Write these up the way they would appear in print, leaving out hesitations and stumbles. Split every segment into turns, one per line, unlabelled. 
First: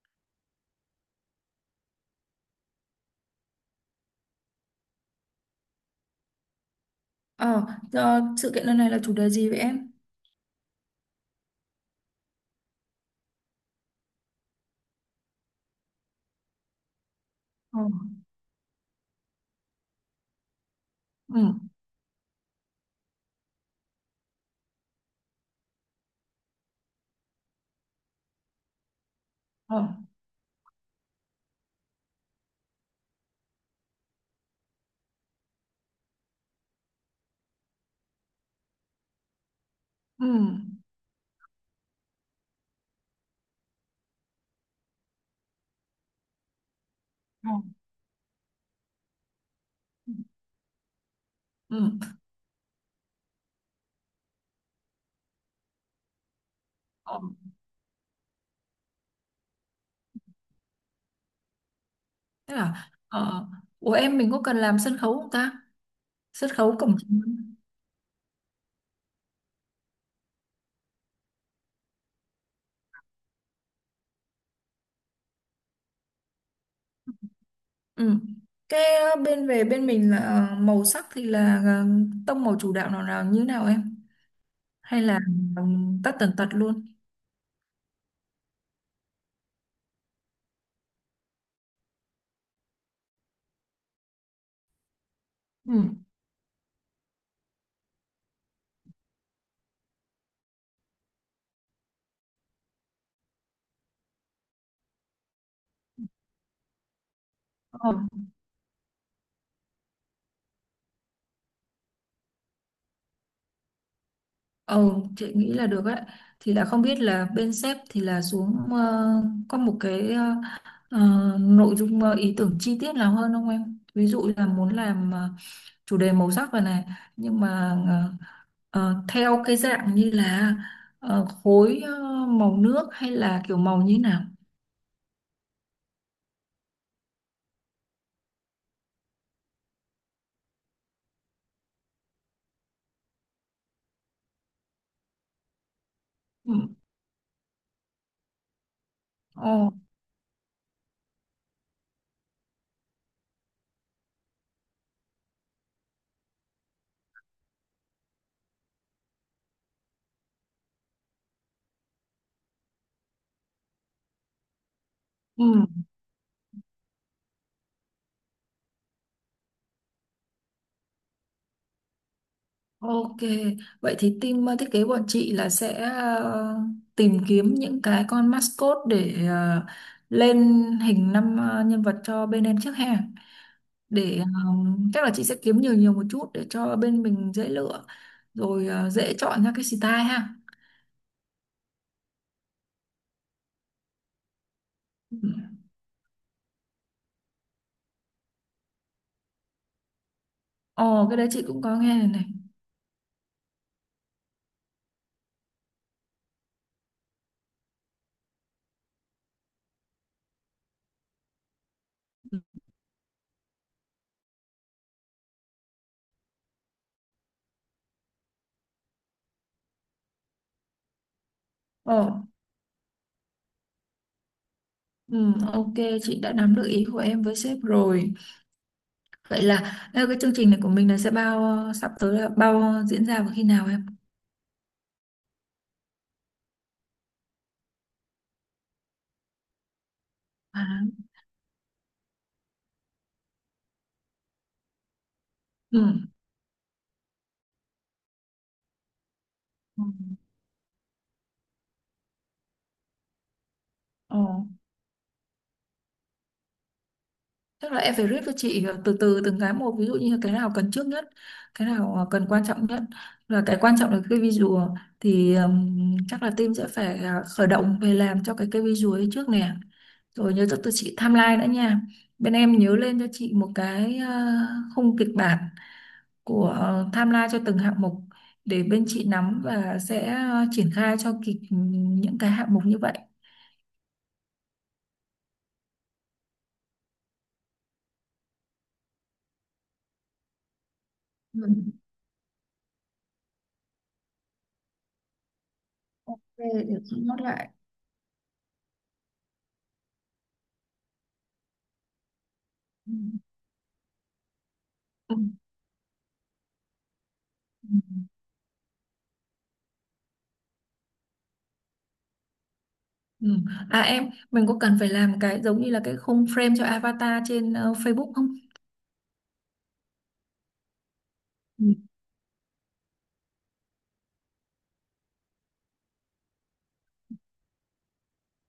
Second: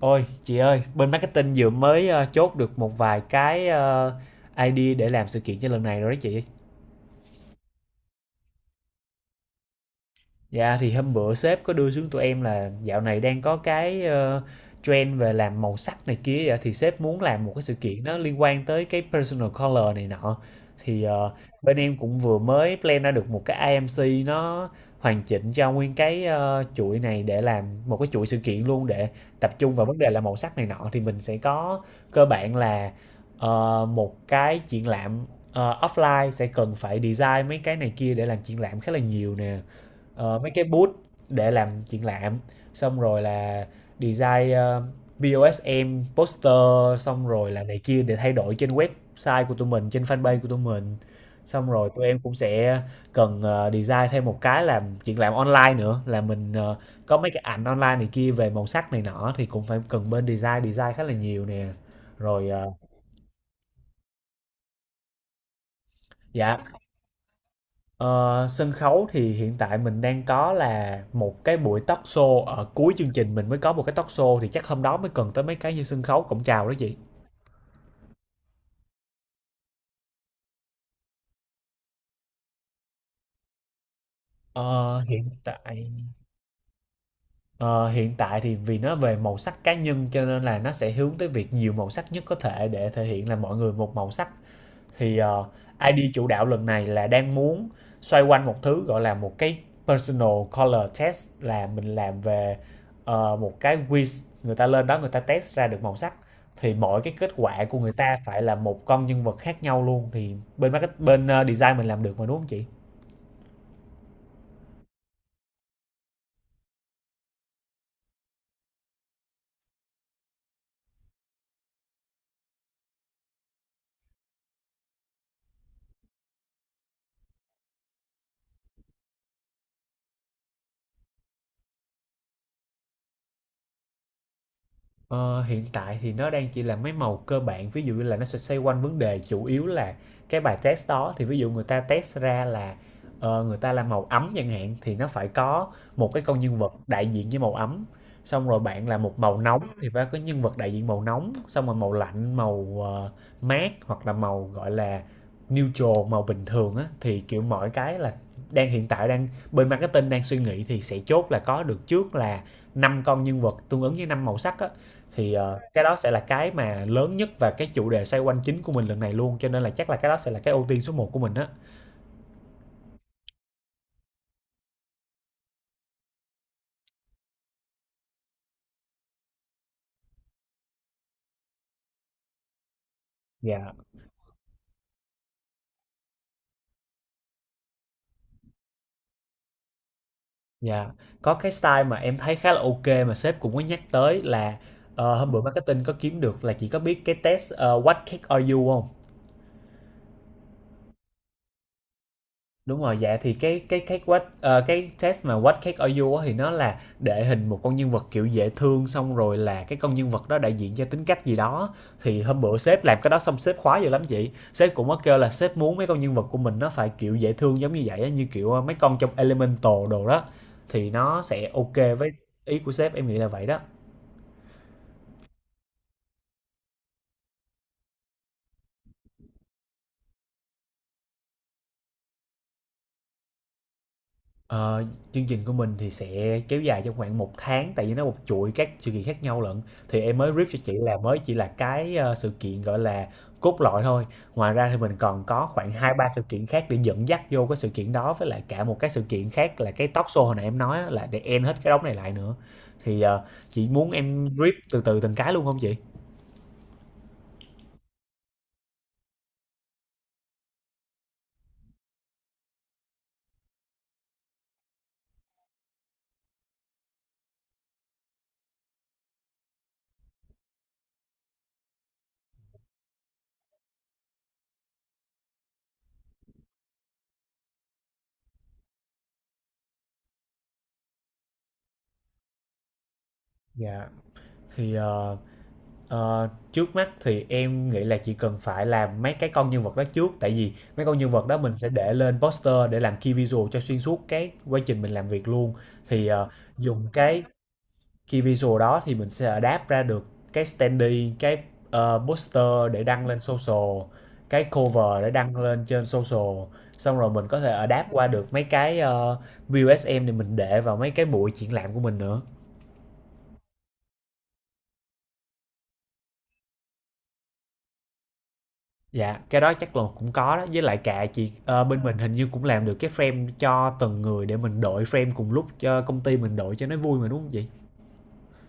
Ôi, chị ơi, bên marketing vừa mới chốt được một vài cái idea để làm sự kiện cho lần này rồi đó chị.
Ờ, sự kiện lần này là chủ đề gì vậy em?
Dạ thì hôm bữa sếp có đưa xuống tụi em là dạo này đang có cái trend về làm màu sắc này kia, vậy thì sếp muốn làm một cái sự
Ờ.
kiện nó liên quan tới cái personal color này nọ. thì ờ,
Ừ.
Bên em cũng vừa mới plan ra được một cái IMC nó hoàn chỉnh cho nguyên cái chuỗi này để làm một cái chuỗi sự kiện luôn, để tập trung
Ờ.
vào vấn đề là màu sắc này nọ. Thì mình sẽ có cơ bản là một cái triển lãm offline, sẽ cần phải design mấy cái này kia để làm triển lãm khá là nhiều nè.
Ừ.
Ờ, mấy cái booth để làm triển lãm, xong rồi là design POSM, poster, xong rồi
Ờ.
là này kia để thay đổi trên website của tụi mình, trên fanpage của tụi mình. Xong rồi
Ừ.
tụi em cũng sẽ cần design thêm một cái làm triển lãm online nữa, là mình có
Ờ.
mấy cái ảnh online này kia về màu sắc này nọ, thì cũng phải cần bên design design khá là nhiều nè. Rồi
Thế
ờ,
là, của em mình có cần làm sân khấu không ta? Sân
dạ.
khấu cổng chính.
Ờ, sân khấu thì hiện tại mình đang có là một cái buổi talk show ở cuối chương trình, mình mới có một cái talk show, thì chắc hôm đó mới cần tới mấy cái như sân khấu cổng chào đó chị.
Ừ. Cái bên về bên mình là màu sắc thì là tông màu chủ đạo nào nào như nào em?
Ờ,
Hay là
hiện
ờ,
tại
tất tần tật luôn?
ờ, hiện tại thì vì nó về màu sắc cá nhân cho nên là nó sẽ hướng tới việc nhiều màu sắc nhất có thể để thể hiện là mọi người một màu sắc. Thì
Ừ.
ID chủ đạo lần này là đang muốn xoay quanh một thứ gọi là một cái personal color test, là mình làm về uh, một cái quiz, người ta lên đó người ta test ra được màu sắc, thì mỗi cái kết quả của
Ờ,
người ta phải là một con nhân vật khác nhau luôn. Thì bên market, bên design mình làm được mà đúng không chị?
ờ, chị nghĩ là được ấy. Thì là không biết là bên sếp thì là xuống có một cái Ờ, nội dung ý tưởng chi tiết nào hơn không em? Ví dụ là muốn làm chủ đề màu sắc rồi này, nhưng mà theo cái dạng như là khối màu nước hay là kiểu màu như nào?
Ờ, hiện tại thì nó đang chỉ là mấy màu cơ bản, ví dụ như là nó sẽ xoay quanh vấn đề chủ yếu là cái bài test đó. Thì ví dụ người ta test ra là người ta làm màu ấm chẳng hạn, thì nó phải có một cái con
Ừ.
nhân vật đại diện với màu ấm. Xong rồi bạn là một màu nóng
Ồ,
thì phải có nhân vật đại diện màu nóng, xong rồi màu lạnh, màu mát, hoặc là màu gọi là neutral, màu bình thường á. Thì kiểu mọi cái là đang hiện tại đang bên marketing đang suy nghĩ, thì sẽ chốt là có được trước là năm con nhân vật tương ứng với năm màu sắc á. Thì,
ừ.
ờ, cái đó sẽ là cái mà lớn nhất và cái chủ đề xoay quanh chính của mình lần này luôn, cho nên là chắc là cái đó sẽ là cái ưu tiên số một của mình á.
Ok, vậy thì team thiết kế bọn chị là sẽ tìm kiếm những cái con mascot để lên hình năm nhân vật cho bên em trước ha.
Dạ,
Để chắc là chị sẽ kiếm nhiều nhiều một chút để cho bên mình dễ lựa, rồi dễ chọn ra cái style ha.
dạ. Có cái style mà em thấy khá là ok mà sếp cũng có nhắc tới là,
Ừ.
hôm bữa marketing có kiếm được là chỉ có biết cái test, "What cake are you" hông?
Ồ, cái đấy chị cũng có nghe này này.
Đúng rồi, dạ thì cái what cái test mà What Cake Are You á, thì nó là để hình một con nhân vật kiểu dễ thương, xong rồi là cái con nhân vật đó đại diện cho tính cách gì đó. Thì hôm bữa sếp làm cái đó xong sếp khoái dữ lắm chị. Sếp cũng có kêu là sếp muốn mấy con nhân vật của mình nó phải kiểu dễ thương giống như vậy á, như kiểu mấy con trong Elemental đồ đó, thì nó sẽ ok
Ồ.
với ý của sếp, em nghĩ là vậy đó.
Ừ, ok, chị đã nắm được ý của em với sếp rồi. Vậy là cái chương trình này của mình là sẽ bao sắp tới là bao diễn ra vào khi nào em?
Ờ, chương trình của mình thì sẽ kéo dài trong khoảng một tháng, tại vì nó một chuỗi các sự kiện khác nhau lận. Thì em mới brief cho
À.
chị là mới chỉ là cái sự kiện gọi là cốt lõi thôi. Ngoài ra thì mình còn có khoảng
Ừ.
2 3 sự kiện khác để dẫn dắt vô cái sự kiện đó, với lại cả một cái sự kiện khác là
Ừ.
cái talk show hồi nãy em nói á, là để end hết cái đống này lại nữa. Chị muốn
Ồ.
em brief từ từ từng cái luôn không chị?
Chắc là em phải rip cho chị từ từ từng cái một, ví dụ như cái nào cần trước nhất, cái nào cần quan trọng nhất, và cái quan trọng là cái visual. Thì chắc là team sẽ phải khởi động về làm cho cái visual ấy trước nè. Rồi nhớ cho tụi chị timeline nữa nha. Bên em nhớ lên cho chị một cái khung kịch bản của timeline cho từng hạng mục, để bên chị nắm và sẽ triển khai cho kịp những cái hạng mục như vậy.
Dạ. Thì ờ, Trước mắt thì em nghĩ là chỉ cần phải làm mấy cái con nhân vật đó trước, tại vì mấy con nhân vật đó
Ừ.
mình sẽ để lên poster để làm key visual cho xuyên suốt cái quá trình mình làm việc luôn. thì
Ok,
ờ,
để
Dùng
chị nốt
cái
lại.
key visual đó thì mình sẽ adapt ra được cái standee, cái poster để
Ừ.
đăng lên social, cái cover để đăng lên trên social. Xong rồi mình có thể
Ừ.
adapt qua được mấy cái BUSM để mình để vào mấy cái buổi triển lãm của mình nữa.
Ừ. À em, mình có cần phải làm cái giống như là cái khung frame cho avatar trên Facebook không?
Dạ, cái đó chắc là cũng có đó, với lại cả chị
Ừ.
bên mình hình như cũng làm được cái frame cho từng người để mình đổi frame cùng lúc cho công ty mình đổi cho nó vui mà đúng không chị?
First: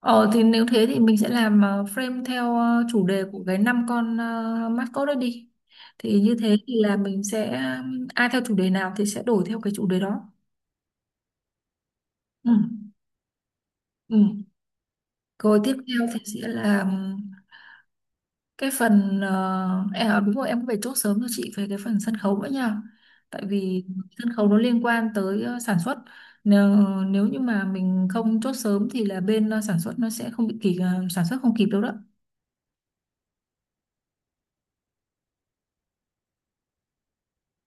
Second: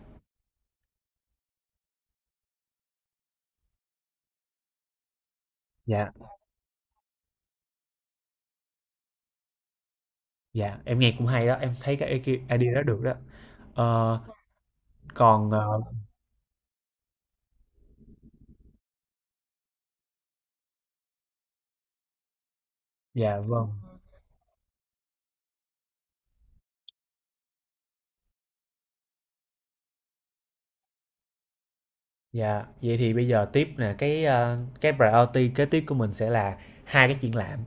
Ờ thì nếu thế thì mình sẽ làm frame theo chủ đề của cái năm con mascot đó đi.
Dạ,
Thì như thế thì là mình sẽ ai theo chủ đề nào thì sẽ đổi theo cái chủ đề đó.
dạ, em nghe cũng hay đó, em thấy cái
Ừ.
idea đó được đó. Ờ,
Ừ.
còn ờ,
Rồi tiếp theo thì sẽ là cái phần em à, đúng rồi em cũng phải chốt sớm cho chị về cái phần sân khấu nữa nha,
dạ
tại
vâng.
vì sân khấu nó liên quan tới sản xuất, nếu, nếu như mà mình không chốt sớm thì là bên sản xuất nó sẽ không bị kịp, sản xuất không kịp đâu đó.
Dạ, vậy thì bây giờ tiếp nè, cái cái priority kế tiếp của mình sẽ là hai cái triển lãm.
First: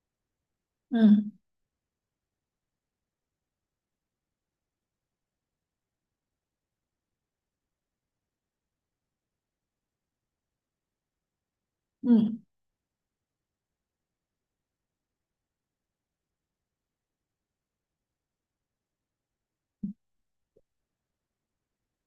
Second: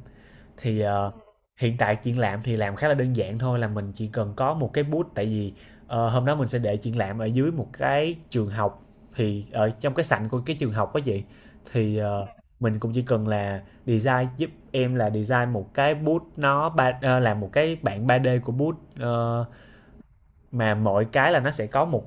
Thì
Ừ.
ờ, Hiện tại triển lãm thì làm khá là đơn giản thôi, là mình chỉ cần có một cái booth, tại vì hôm đó mình sẽ để triển lãm ở dưới một cái trường học, thì ở trong cái sảnh của cái trường học đó chị. thì
Ừ.
ờ, mình cũng chỉ cần là design giúp em là design một cái booth, nó ba làm một cái bản 3D của booth, mà mỗi cái là nó sẽ có một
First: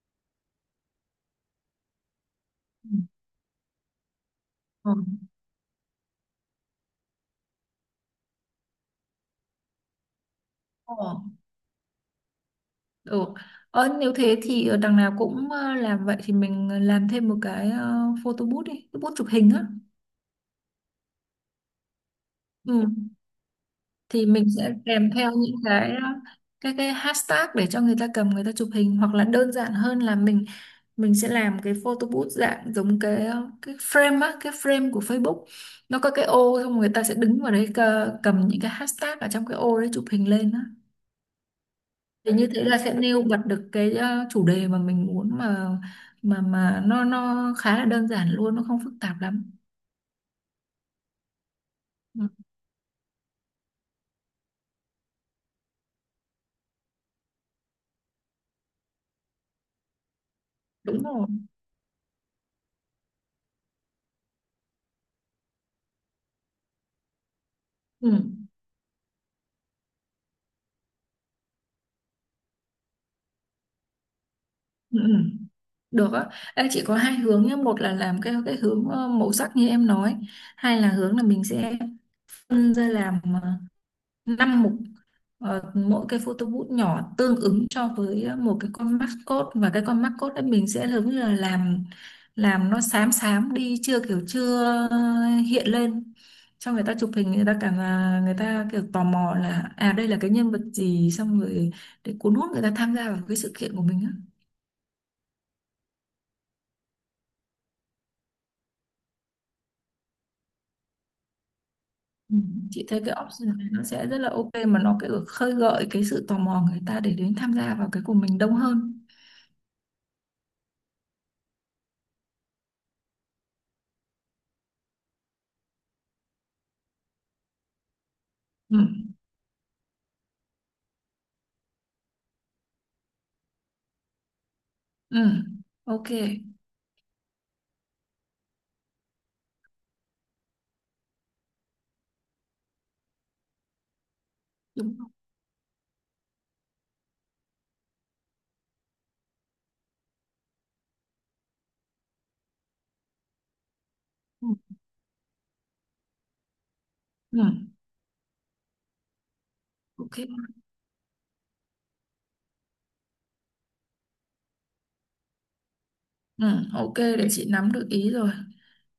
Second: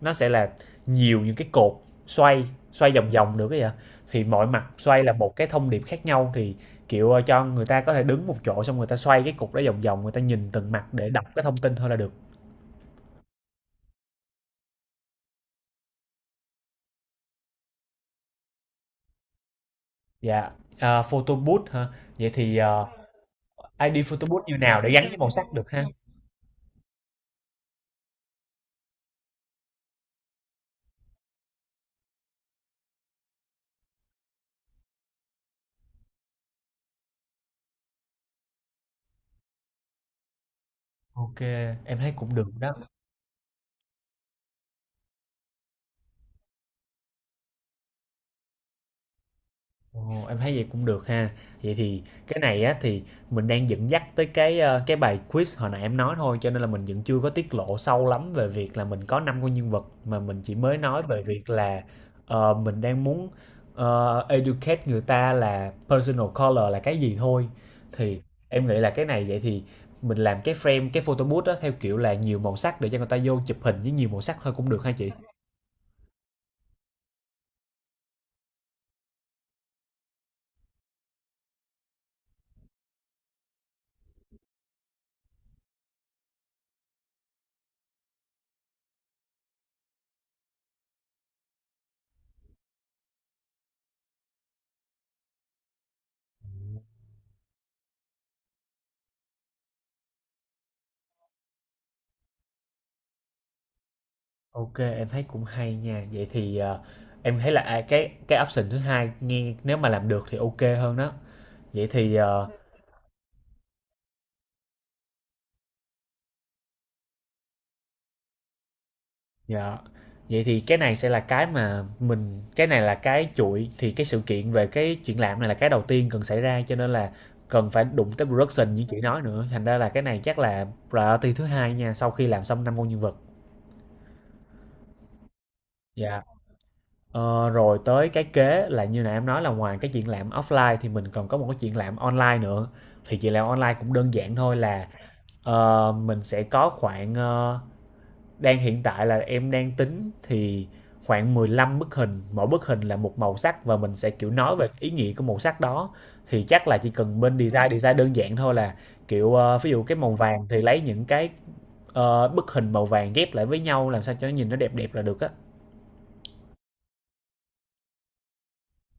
nó sẽ là nhiều những cái cột xoay
Ừ.
xoay vòng vòng được ấy ạ. Thì mọi mặt
Ừ.
xoay là một cái thông điệp khác nhau, thì kiểu cho người ta có thể đứng một chỗ, xong người ta xoay cái cục đó vòng vòng, người ta nhìn từng mặt
Ờ.
để đọc cái thông tin thôi là được.
Ừ. Nếu thế thì đằng nào cũng làm vậy, thì mình làm thêm một cái photo booth đi, cái booth chụp hình á.
Dạ. À, photo booth hả? Vậy thì
Ừ.
ID
Thì
photo booth
mình
như
sẽ
nào để gắn
kèm
với màu
theo
sắc
những
được ha?
cái cái hashtag để cho người ta cầm người ta chụp hình, hoặc là đơn giản hơn là mình sẽ làm cái photo booth dạng giống cái cái frame á, cái frame của Facebook. Nó có cái ô, xong người ta sẽ đứng vào đấy, cầm những cái hashtag ở trong cái ô đấy chụp hình lên á.
Ok em thấy
Thì
cũng được
như thế
đó.
là sẽ nêu bật được cái chủ đề mà mình muốn, mà mà nó khá là đơn giản luôn, nó không phức tạp lắm.
Ồ, em thấy vậy cũng được ha. Vậy thì cái
Ừ,
này á thì mình đang dẫn dắt tới cái cái bài quiz hồi nãy em nói thôi, cho nên là mình vẫn chưa có tiết lộ sâu lắm về việc là mình có năm con nhân vật, mà mình chỉ mới nói
đúng
về
rồi.
việc là mình đang muốn educate người ta là personal color là cái gì thôi.
Ừ.
Thì em nghĩ là cái này vậy thì mình làm cái frame, cái photo booth đó theo kiểu là nhiều màu sắc để cho người ta vô chụp hình với nhiều màu sắc thôi cũng được ha
Ừ.
chị.
Ừ. Được á. Ê, chỉ có hai hướng nhé, một là làm cái hướng màu sắc như em nói, hai là hướng là mình sẽ phân ra làm 5 mục. Mỗi cái photo booth nhỏ tương ứng cho với một cái con mascot, và cái con mascot ấy mình sẽ giống như là làm nó xám xám đi, chưa kiểu chưa ờ, hiện lên cho người ta chụp hình, người ta cảm là người ta kiểu tò mò là à đây là cái nhân vật gì, xong rồi để cuốn hút người ta tham gia vào cái sự kiện của mình á.
Ok, em thấy cũng hay nha. Vậy thì em thấy là à, cái option thứ hai nghe, nếu mà làm được thì ok hơn đó. Vậy thì
Ừ,
ờ,
chị thấy cái option này nó sẽ rất là ok, mà nó cái khơi gợi cái sự tò mò người ta để đến tham gia vào cái của mình đông hơn.
dạ. Vậy thì cái này sẽ là cái mà mình cái này là cái chuỗi, thì cái sự kiện về cái chuyện làm này là cái đầu tiên cần xảy ra, cho nên là cần phải đụng tới production
Ừ.
như chị nói nữa. Thành ra là cái này chắc là priority thứ hai nha, sau khi làm xong năm con nhân vật.
Ừ, ok,
Dạ. Ờ, rồi tới cái kế là như nãy em nói, là ngoài cái chuyện làm offline thì mình còn có một cái chuyện làm online nữa. Thì chuyện làm online cũng đơn giản thôi là
đúng rồi.
mình sẽ có khoảng đang hiện tại là em đang tính thì khoảng 15 bức hình, mỗi bức hình là một màu sắc và mình sẽ kiểu
Ừ.
nói về ý nghĩa của màu sắc đó. Thì chắc là chỉ cần bên design
Ừ,
design đơn giản thôi, là kiểu ví dụ cái màu
ok.
vàng thì lấy những cái bức hình màu vàng ghép lại với nhau làm sao cho nó nhìn nó đẹp đẹp là được á.
Ừ, ok, để chị nắm được ý rồi,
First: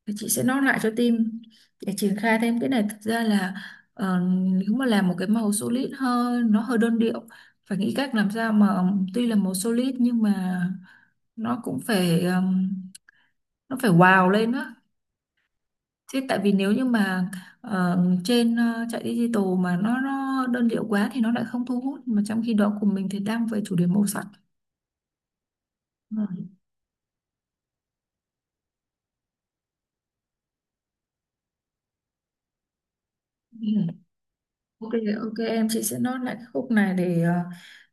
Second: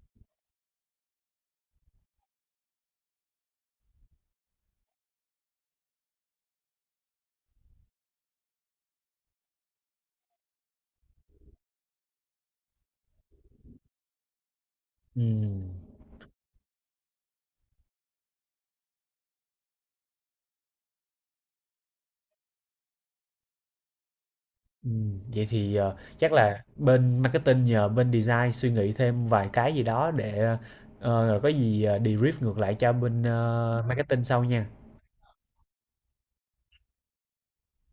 để chị sẽ note lại cho team để triển khai thêm cái này. Thực ra là ờ, nếu mà làm một cái màu solid hơn nó hơi đơn điệu, phải nghĩ cách làm sao mà tuy là màu solid nhưng mà nó cũng phải nó phải wow lên á.
Ừ.
Thế, tại vì nếu như mà ờ, trên chạy digital mà nó đơn điệu quá thì nó lại không thu hút, mà trong khi đó của mình thì đang về chủ đề màu sắc.
Vậy thì, chắc
Rồi.
là bên marketing nhờ bên design suy nghĩ thêm vài cái gì đó để, rồi có gì, debrief ngược lại cho bên,
Ừ.
marketing sau nha.
Ok, ok em, chị sẽ note lại cái khúc này để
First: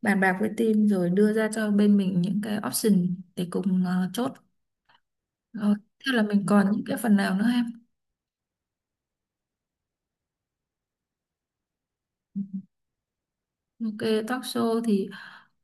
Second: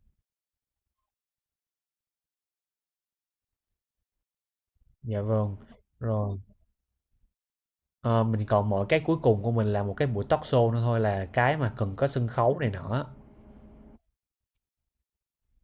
bàn bạc với team rồi đưa ra cho bên mình những cái option để cùng chốt.
Dạ vâng.
Rồi. Thế là
Rồi,
mình còn những cái phần nào nữa em?
ờ, mình còn mỗi cái cuối cùng của mình là một cái buổi talk show nữa thôi, là cái mà cần có sân khấu này nọ.
Ok, talk show thì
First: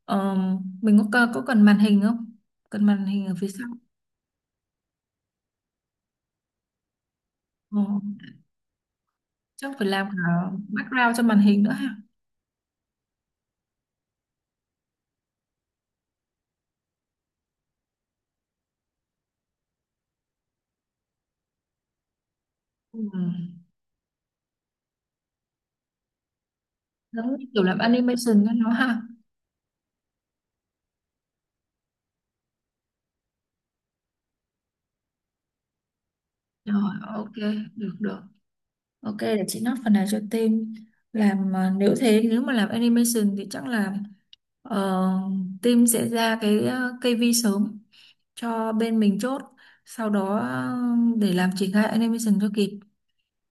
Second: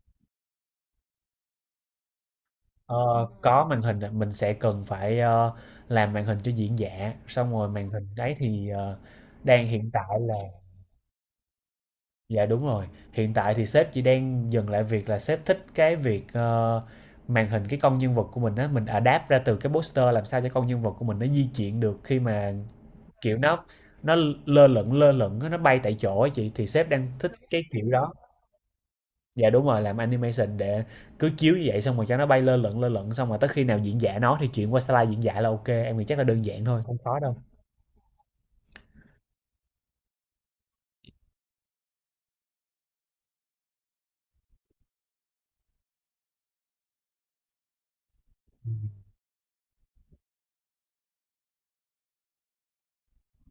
ờ, mình có cần màn hình không? Cần
Ờ,
màn hình ở phía
có
sau.
màn hình mình sẽ cần phải, làm màn hình cho diễn giả, xong rồi
Ờ,
màn hình đấy thì, đang
chắc phải
hiện
làm
tại là
cả background cho màn hình nữa ha.
dạ đúng rồi. Hiện tại thì sếp chỉ đang dừng lại việc là sếp thích cái việc, màn hình cái con nhân vật của mình á, mình adapt ra từ cái poster làm sao cho con nhân vật của mình nó di chuyển được, khi mà,
Ừ.
kiểu, nó lơ lửng á, nó bay tại chỗ á chị, thì sếp đang thích
Giống như
cái
kiểu làm
kiểu đó.
animation cho nó ha.
Dạ đúng rồi, làm animation để cứ chiếu như vậy, xong rồi cho nó bay lơ lửng, lơ lửng, xong rồi tới khi nào diễn giả nó thì chuyển qua slide diễn giả là ok. Em nghĩ chắc là đơn giản thôi,
Rồi,
không khó
ok,
đâu.
được được, ok, để chị note phần này cho team làm. Nếu thế, nếu mà làm animation thì chắc là ờ, team sẽ ra cái kây vi sớm cho bên mình chốt, sau đó để làm triển khai animation cho kịp.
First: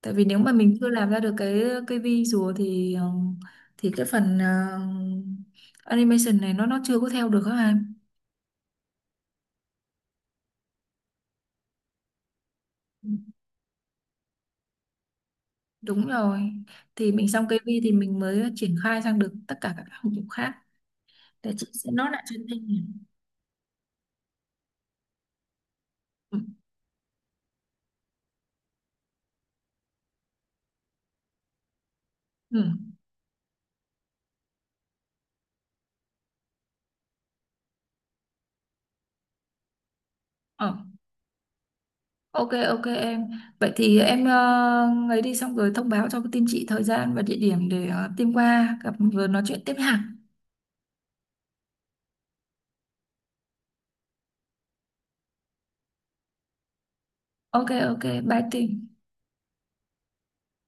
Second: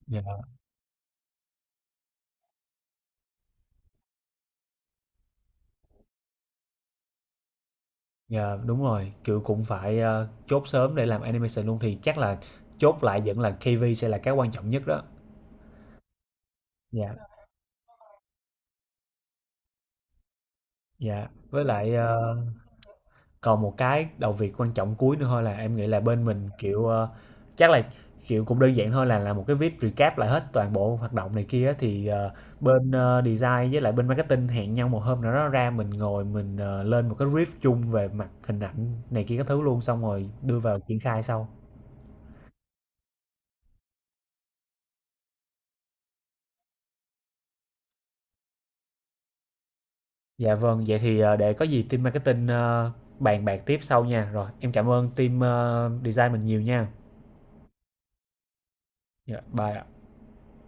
Tại
Dạ.
vì nếu mà mình chưa làm ra được cái kây vi rùa thì thì cái phần animation này nó chưa có theo được các
Dạ, đúng rồi, kiểu, cũng phải, chốt sớm để làm animation luôn, thì chắc là chốt lại
em.
vẫn là KV sẽ là cái quan trọng nhất đó.
Đúng rồi. Thì
Dạ,
mình xong cây vi thì mình mới triển khai sang được tất cả các hạng mục khác.
dạ,
Để
với
chị sẽ
lại,
nốt lại cho anh thêm nhỉ.
còn một cái đầu việc quan trọng cuối nữa thôi, là em nghĩ là bên
Ừ.
mình, kiểu, chắc là, kiểu, cũng đơn giản thôi, là làm một cái viết recap lại hết toàn bộ hoạt động này kia á, thì,
Ừ.
bên, design với lại bên marketing hẹn nhau một hôm nào đó ra mình ngồi mình, lên một cái brief chung về mặt hình ảnh này kia các thứ luôn, xong rồi đưa
Ờ.
vào triển khai sau.
Ok, ok em. Vậy thì em ấy đi xong rồi thông báo cho team chị thời gian và địa điểm để team qua gặp rồi nói chuyện tiếp hàng.
Dạ vâng, vậy thì, để có gì team marketing, bàn bạc tiếp sau nha. Rồi, em cảm ơn team, design mình nhiều nha.
Ok, ok, bye team.
Dạ, bye ạ.